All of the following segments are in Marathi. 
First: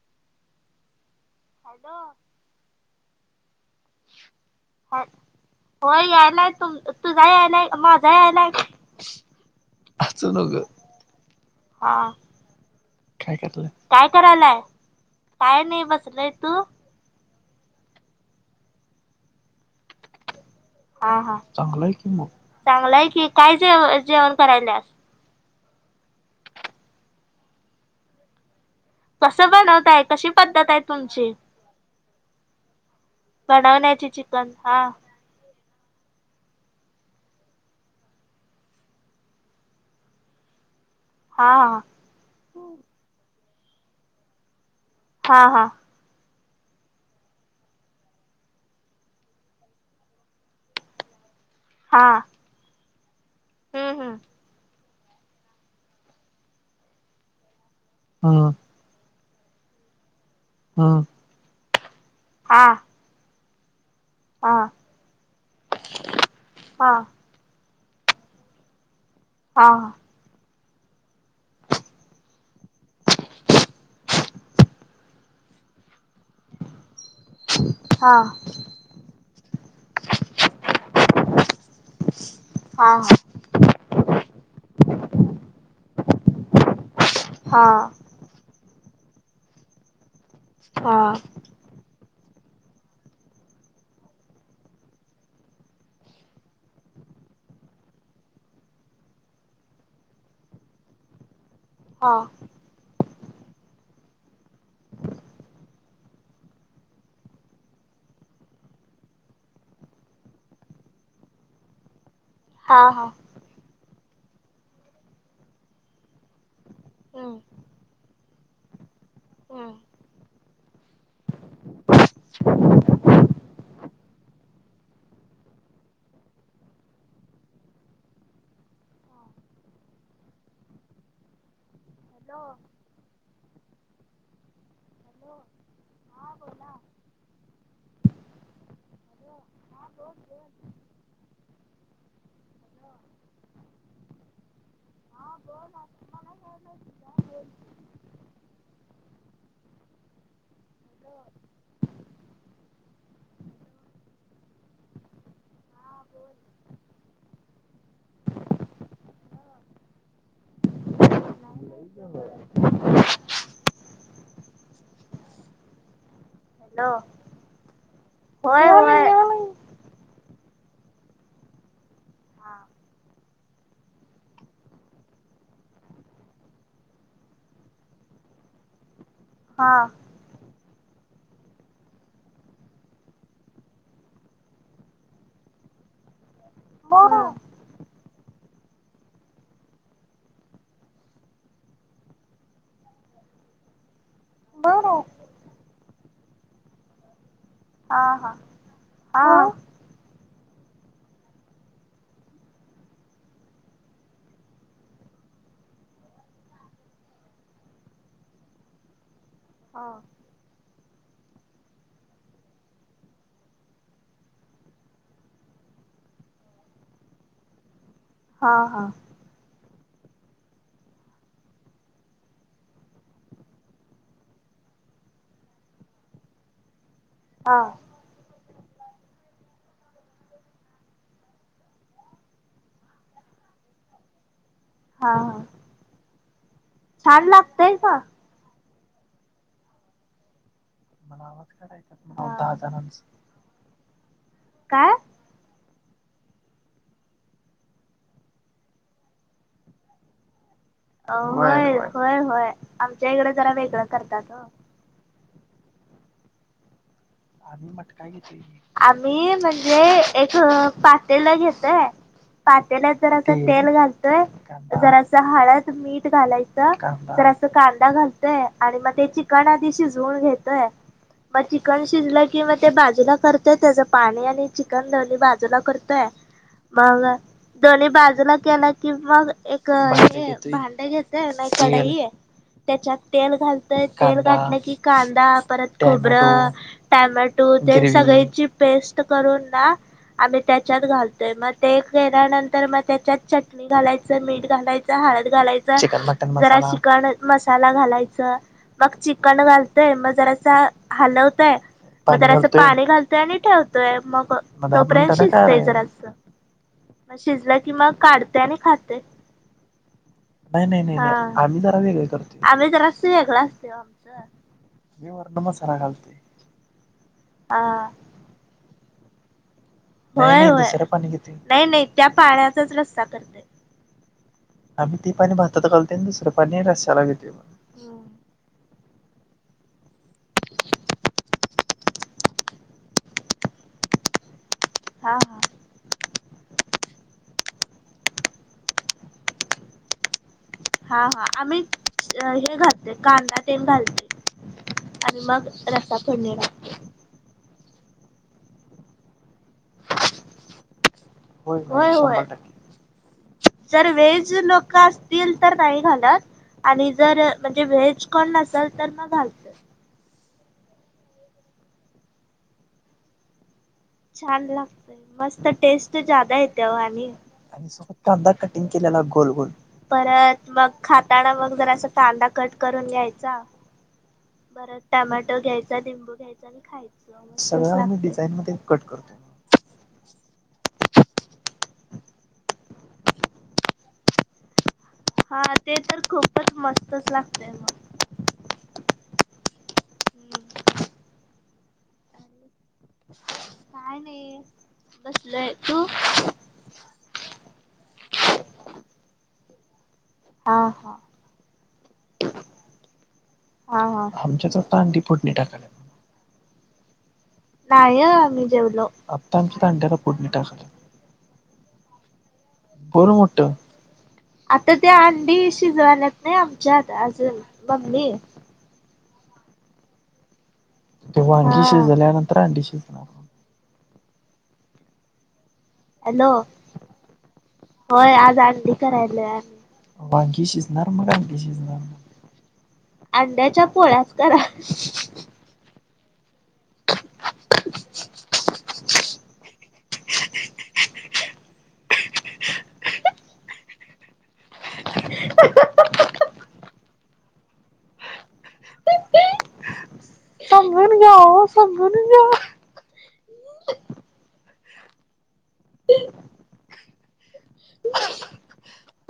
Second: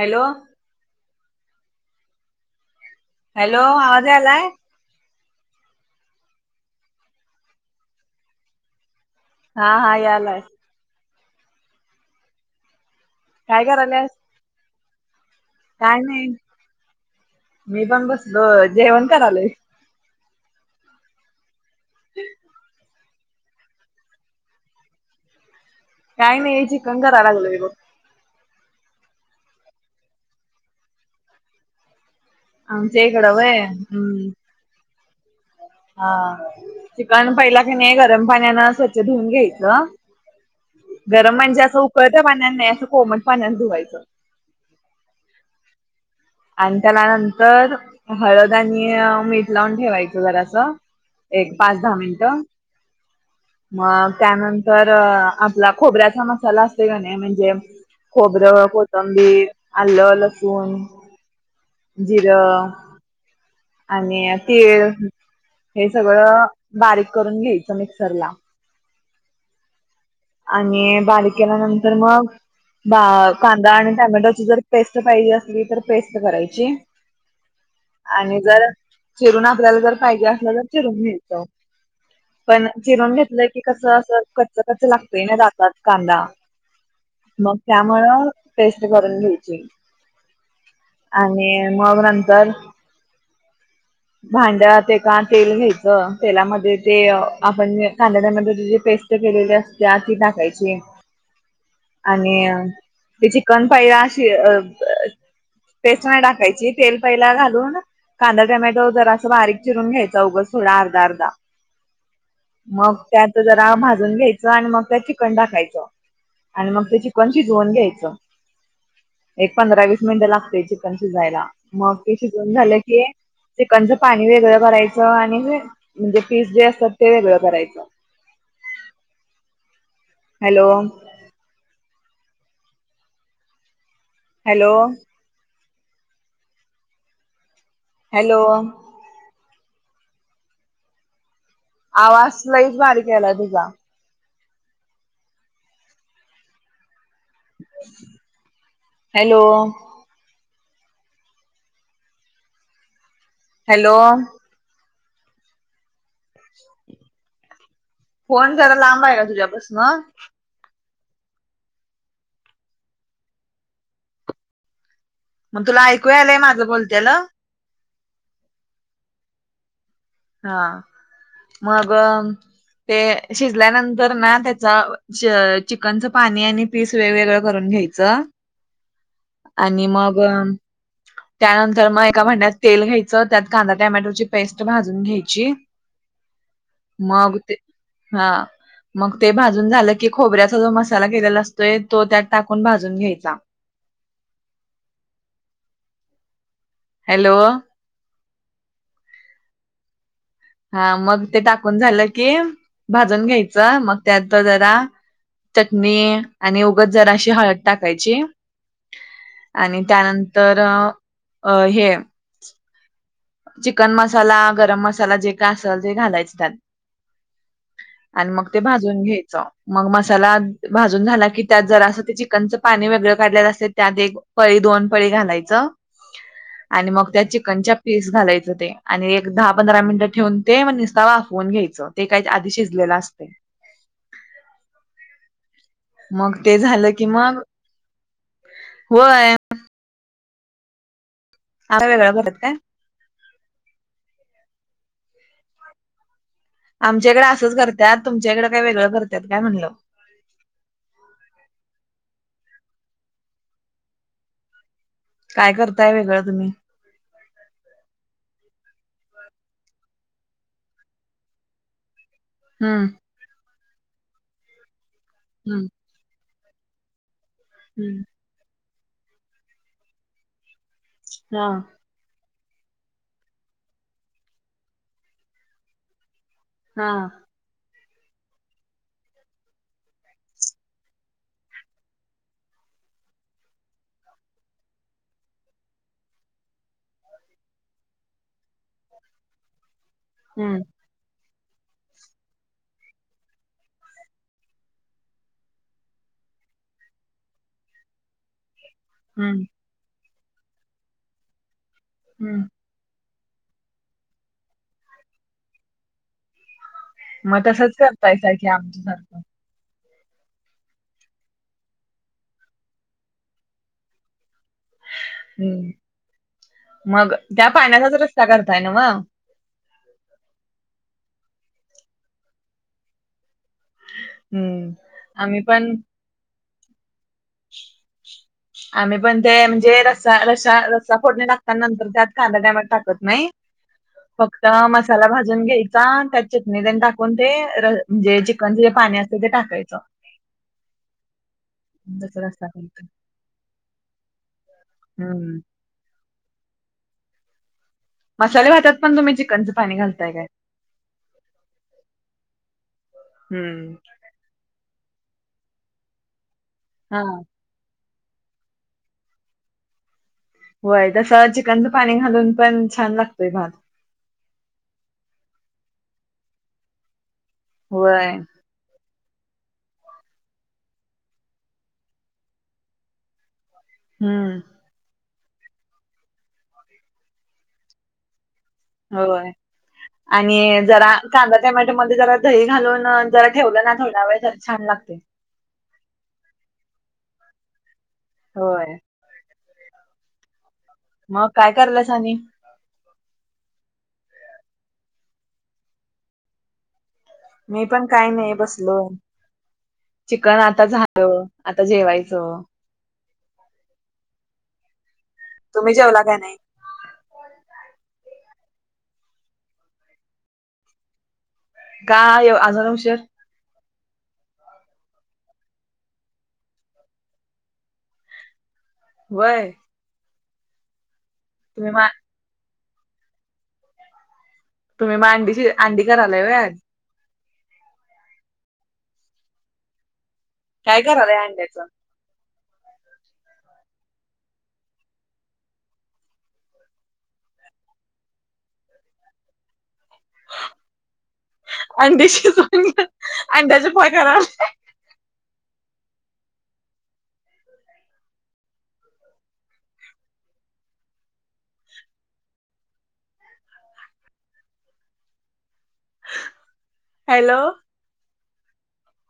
हॅलो हॅलो हॅलो आवाज यालाय? होय यायलाय तुम तुझा यायलाय का माझा यायलाय का? हा हा यालाय. हा काय करायलाय? काय नाही मी पण बसलो जेवण करालोय हा हा चांगल आहे की म चांगलंय की काय जेव-जेवण करायल्यात? काय नाही चिकन करायला लागलोय बघ कसं बनवताय कशी पद्धत आहे तुमची? आमच्या ईकड वय बनवण्याची हम्म चिकन हा हा. चिकन पहिला की नाही गरम पाण्यान स्वच्छ धुऊन घ्यायचं. गरम हा म्हणजे असं उकळत्या पाण्याने नाही असं कोमट पाण्याने धुवायचं हा हा आण त्याला नं तर हळद आणि मीठ लावून ठेवायचं जरास एक पाच दहा हा मिनिटं हम्म मग हम्म त्यानंतर आपला खोबऱ्याचा मसाला असते का नाही म्हणजे हम्म खोबरं कोथंबीर अल्ल लसू सून हम्म जिर हा आणि हा तीळ हे सगळं हा बारीक करून घ्यायच मिक्सर ला आहा आणि बारीक केल्यानंतर मग बा कांदा आणि टमॅटोची जर पेस्ट पाहिजे असली तर पेस्ट करायची हा आणि जर चिरून आपल्याला जर पाहिजे असलं तर चिरून मिळतं. पण हा चिरून घेत की कस अस कचं कचं लागतय ना दातात कांदा मग त्याम हा पेस्ट करून घ्यायची हा आणि मग नंतर भांड्यात एका तेल घ्यायचं तेलामध्ये ते आपण जे कांदा टोमॅटोची जी पेस्ट केलेली असते ती टाकायची हा आणि ते चिकन पाय अशी अ प पेस्ट नाही टाकायची तेल पहिला घालून कांदा टोमॅटो जरासं बारीक चिरून घ्यायचा उगचं थोडा अर्धा अर्धा. हा मग हा त्यात जरा भाजून घ्यायचं आणि मग त्यात चिकन टाकायचं. आणि मग ते चिकन हम्म शिजवून घ्यायचं. एक हम्म पंधरा वीस मिनिटं लागतय चिकन शिजायला मग ते शिजवून झालं कि चिकनचं पाणी वेगळं करायचं आणि हे म्हणजे पिस जे असतात ते वेगळं करायचं. हॅलो. हॅलो. हॅलो. हॅलो हां बोला. हॅलो. हॅलो हां बोल बोल. आवाज लईच बारीक यायलाय तुझा. हा बोल आप मला यायलाय तुझा बोल. हॅलो. हॅलो. हॅलो. फोन जरा लांबय का तुझ्यापसन? लईच चंगळय. आण तुला ऐकू यायलंय माझ. हॅलो होय होय. हा मग अम. ते शिजल्यानंतर ना त्याचा चे अ चिकनचं पाणी आणि पीस वेगवेगळं करून घ्याय आ हा आणि मग हाम त्यानंतर मग एका भांड्यात तेल घ्यायचं त्यात कांदा टोमॅटोची पेस्ट भाज जून घ्यायची हम्म मग ते हा. मग ते भाजून झालं की खोबऱ्याचा जो मसाला केलेला असतोय तो त्यात टाकून भाजून घ्यायचा. बर. हॅलो. हा हा हो हा. हा मग ते टाकून झालं की भाजून घ्यायचं मग त्यात जरा चटणी आणि उगच जराशी हळद टाकायची. आणि हा त्यानंतर अ हे चिकन मसाला, गरम मसाला जे काय असल ते घालायच त्यात. आणि मग हा ते हा भाजून घ्यायचं. मग मसाला भाजून झाला की त्यात जरासं ते चिकनचं पाणी वेगळं काढलेलं असतय त्यात एक पळी दोन पळी घालायचं आणि मग त्या हा चिकनच्या पीस घालायचं ते आणि एक दहा पंधरा मिनिटं ठेवून ते म निस्ता वाफवून घ्यायचं. ते काय आधी शिजलेला असतोय. हा हा. मग ते झालं की छान मग लागतय का? होय. बनावट. हार वेगळ झालेत काय? काय. आमच्याकडं असंच करत्यात तुमच्याकडं काही वेगळं करत्यात काय म्हणलं. अ होय होय होय आमच्या इकडं जरा वेगळं करत्यात ओ. काय करताय वेगळं तुम्ही. आम्ही मटका घेत आम्ही म्हणजे, एक पातेल घेतोय. हम्म पातेल्यात जरास तेल घालतोय, जरासं हम्म हळद मीठ घालायचं जरास. कांदा हम्म घालतोय आणि मग ते चिकन आधी शिजवून घेतोय मग हा चिकन शि शिजलं कि म ते बाजूला करतय त्याचं पाणी आणि चिकन दली बाजूला करतोय. हा मंग, दोन्ही बाजूला केलं की, मग एक हे भांड घेतोय नाही कडइ. तेच्यात तेल घालतोय, तेल घातलं की कांदा परत खोबरं. टोमॅटो ते सगळीची पेस्ट करून ना, आम्ही हम्म त्यांच्यात घालतोय मग. ते केल्यानंतर मग तेच्यात चट पाणी घालायचं, मीठ घालायचं, हळद घालायचं जरा चिकण मसाला घालायचं. मग चिकन हम्म घालतोय, मग जरास हलवतोय. मग हम्म जरासं पाणी घाल तय आणि ठेवतोय, मग तोपर्यंत शिजतय जरासं. मग शिजला की, तसच मग करतायसा काढतोय की आणि खातोय. आमच्यासारखं. नाही नाही नाही नाही, आम्ही जरा वेगळे करतो. आम्ही जरासं वेगळ असतोय ओ. [inaudible] मी वरण हम्म मसाला घालतोय. मग त्या हा पाण्याचाच रस्सा करताय नवं. होय होय, नाही नाही त्या पाण्याचाच रस्सा करतोय. हम्म आम्ही ते पाणी भातात घालतोय, आणि दुसरं पाणी रश्याला घेतोय बग. [inaudible] आम्ही पण ते म्हणजे रस्सा रस्सा, रस्सा फोडणी टाकता नंतर त्यात कांदा टोमॅटो टाकत नाही. फक्त मसाला हा हा भाजून घ्याय चा त्यात चटणी टाकून ते म्हणजे, चिकनच जे पाणी असत ते टाकायचं. हा हा, आम्ही तसं रस्सा हे करतोय घालतोय कांदा तेन घालतोय. आणि हम्म मग रसा फोडनीला. मसाले भातात पण तुम्ही, चिकनचं पाणी घालताय काय. होय होय, हम्म जर व्हेज लोक अस तील तर नाही घालात. आणि हा जर म्हणजे व्हेज कोण नसल तर मग घालतोय. होय, तसं चिकनचं पाणी घालून पण छान लागतोय भात. छान लागतंय, मस्त टेस्ट जादा येत्या. ओ आणि सोबत होय कांदा क इन केलेला गोल गोल. परत मग खाताना मग जरासा, कांदा कट करून घ्यायचा. हम्म. बरं टोमाॅटो घ्यायचा, लिंबू घ्यायचा आणि खायच. डिझान मधे. होय. आणि जरा कांदा टोमॅटो मध्ये, जरा दही घालून जरा ठेवलं ना थोडा वेळ तर छान लागते. हा, ते तर खूपच मस्तच लागते मग. होय. मग मग काय कराल्यास अणी. काय नाही बसलंय तू. मी पण काही नाही बसलो. चिकन हा आता हा झालं, आता जेवायचं. हां हां, आमच्या आता अंडी. फोडणी टाकाल्यात तुम्ही जेवला काय नाही. नाहीय आम्ही जेवलो, आत्ता आमच्या अंड्याला फोढणी टाकल्यात. का एव अजून [unintelligible] उशीर मोठ. आता त्या अंडी शिजवाल्यात नाही आमच्यात अजून मम्मी. वय तेव्हा अंडी तुम्ही मा शिजल्यानंतर अंडीशी तुम्ही म अडीशी अंडी करायला हॅलो व्हय आज. होय आज अंडी करायले आम्ही. ही काय शिजणार मग करायलाय अंडी अंड्याचं शिजणार अंड्याच्या पोळ्यात करा. [inaudible] अंडी शिजवून [unintelligible] [unintelligible] [unintelligible] हॅलो.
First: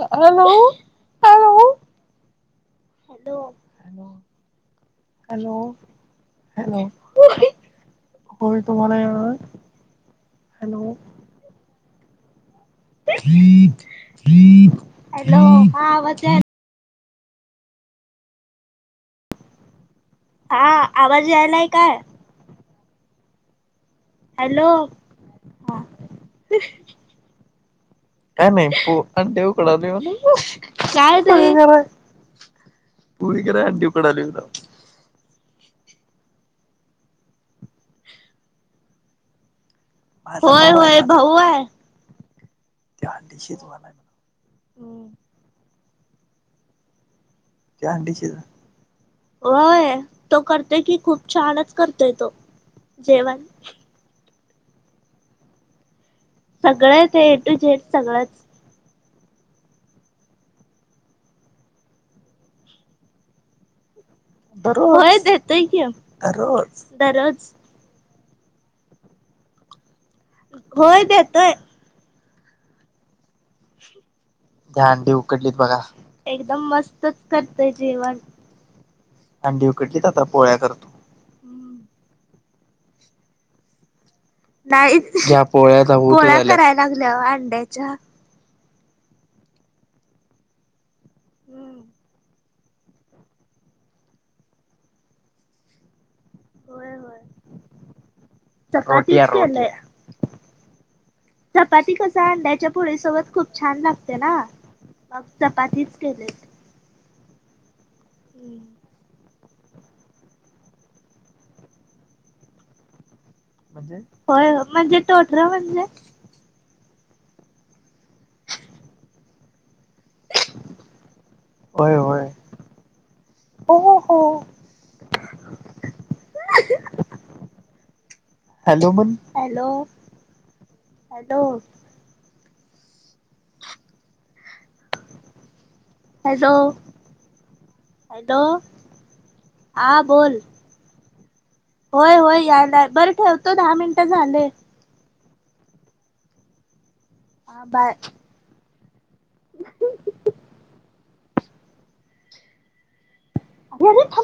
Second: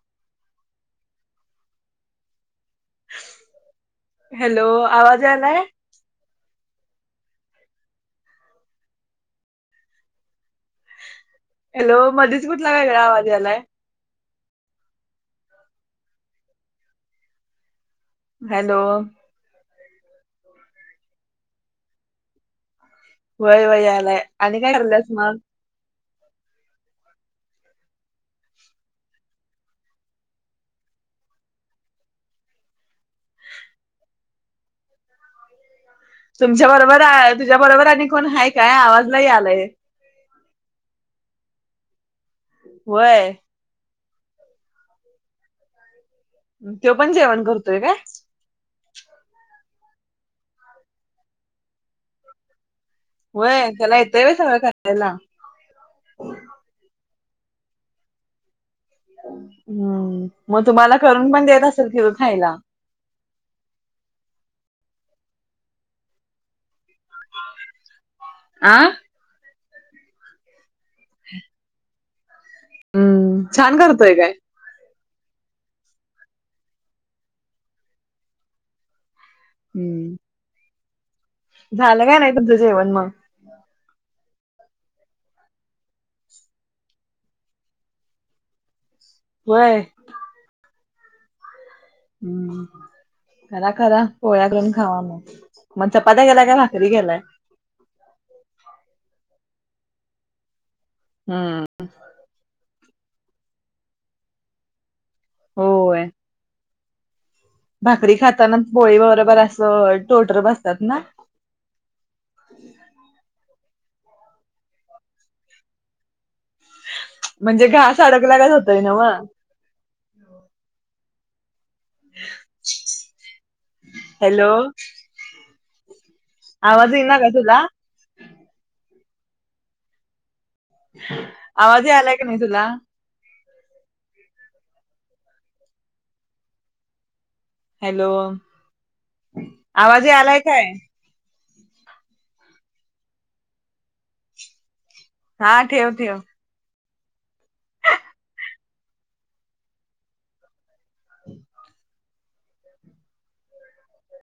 अ hello. Hello. Hello hello hello आवाज कलो. यालाय हॅलो होय तुम्हाला यावा हॅलो. हॅलो मध्येच कुठला वेगळा आवाज यालाय? हॅलो हा आवाज याय हॅलो. हा आवाज यायलाय काय? वय वय यायलाय. हॅलो हा. काय माही पू अंडे उकडाले म्हणे. पुडी कराय अंडी उकडाली नाव. तुमच्या बरोबर तुझ्या बरोबर आणि कोण हाय का आवाज नाही आलाय. होय होय भाऊ आहे. वय हम्म. त्यो पण जेवण कर वय तो करतेय कि खूप छानच करतय तो. जेवण. व्हय त्याला येतोय ब सगळ्या करायला. सगळं ते ए टू झेड सगळंच. हम्म मग तुम्हाला करून पण देत असेल तीव खायला. होय देतोय की दररोज दररोज. आं होय देेतोय. हम्म छान करतोय काय? त्द्या अंडी उकडलीत बघा एकदम मस्त करतय जेवण. अंडी उकडलीत हम्म आता पोळ्या करतो. झालं काय नाय तुमचं जेवण म? नाहीत पोळ्या कराय लागल्या अंड्याच्या. व्हय हम्म. हम्म खरा खरा पोळ्या करून खावा म. मग चपात्या गेलाय का भारी गेलाय? चपातीचं केलय हम्म चपाती कसं चा अंड्याच्या पुोळीसोबत खूप छान लागते ना मग चपातीच होय केले. भाकरी खाताना बोळी वगरे बरं असं टोटर बसतात ना. होय म्हणजे टोठरा म्हणजे म्हणजे घास अडगलाग होतय ना वा. होय होय. हो हो. हॅलो. [inaudible] आवाज येईना का तुला? हॅलो म्हण हॅलो. हॅलो आवाज यायलय की नाही तुला? हॅलो. हॅलो हा आवाज आलाय बोल. काय? होय होय यायला बरं ठेवतो दहा मिनटं झाले. हा ठेव ठेव. बारय. [inaudible] [inaudible] घरी थाब.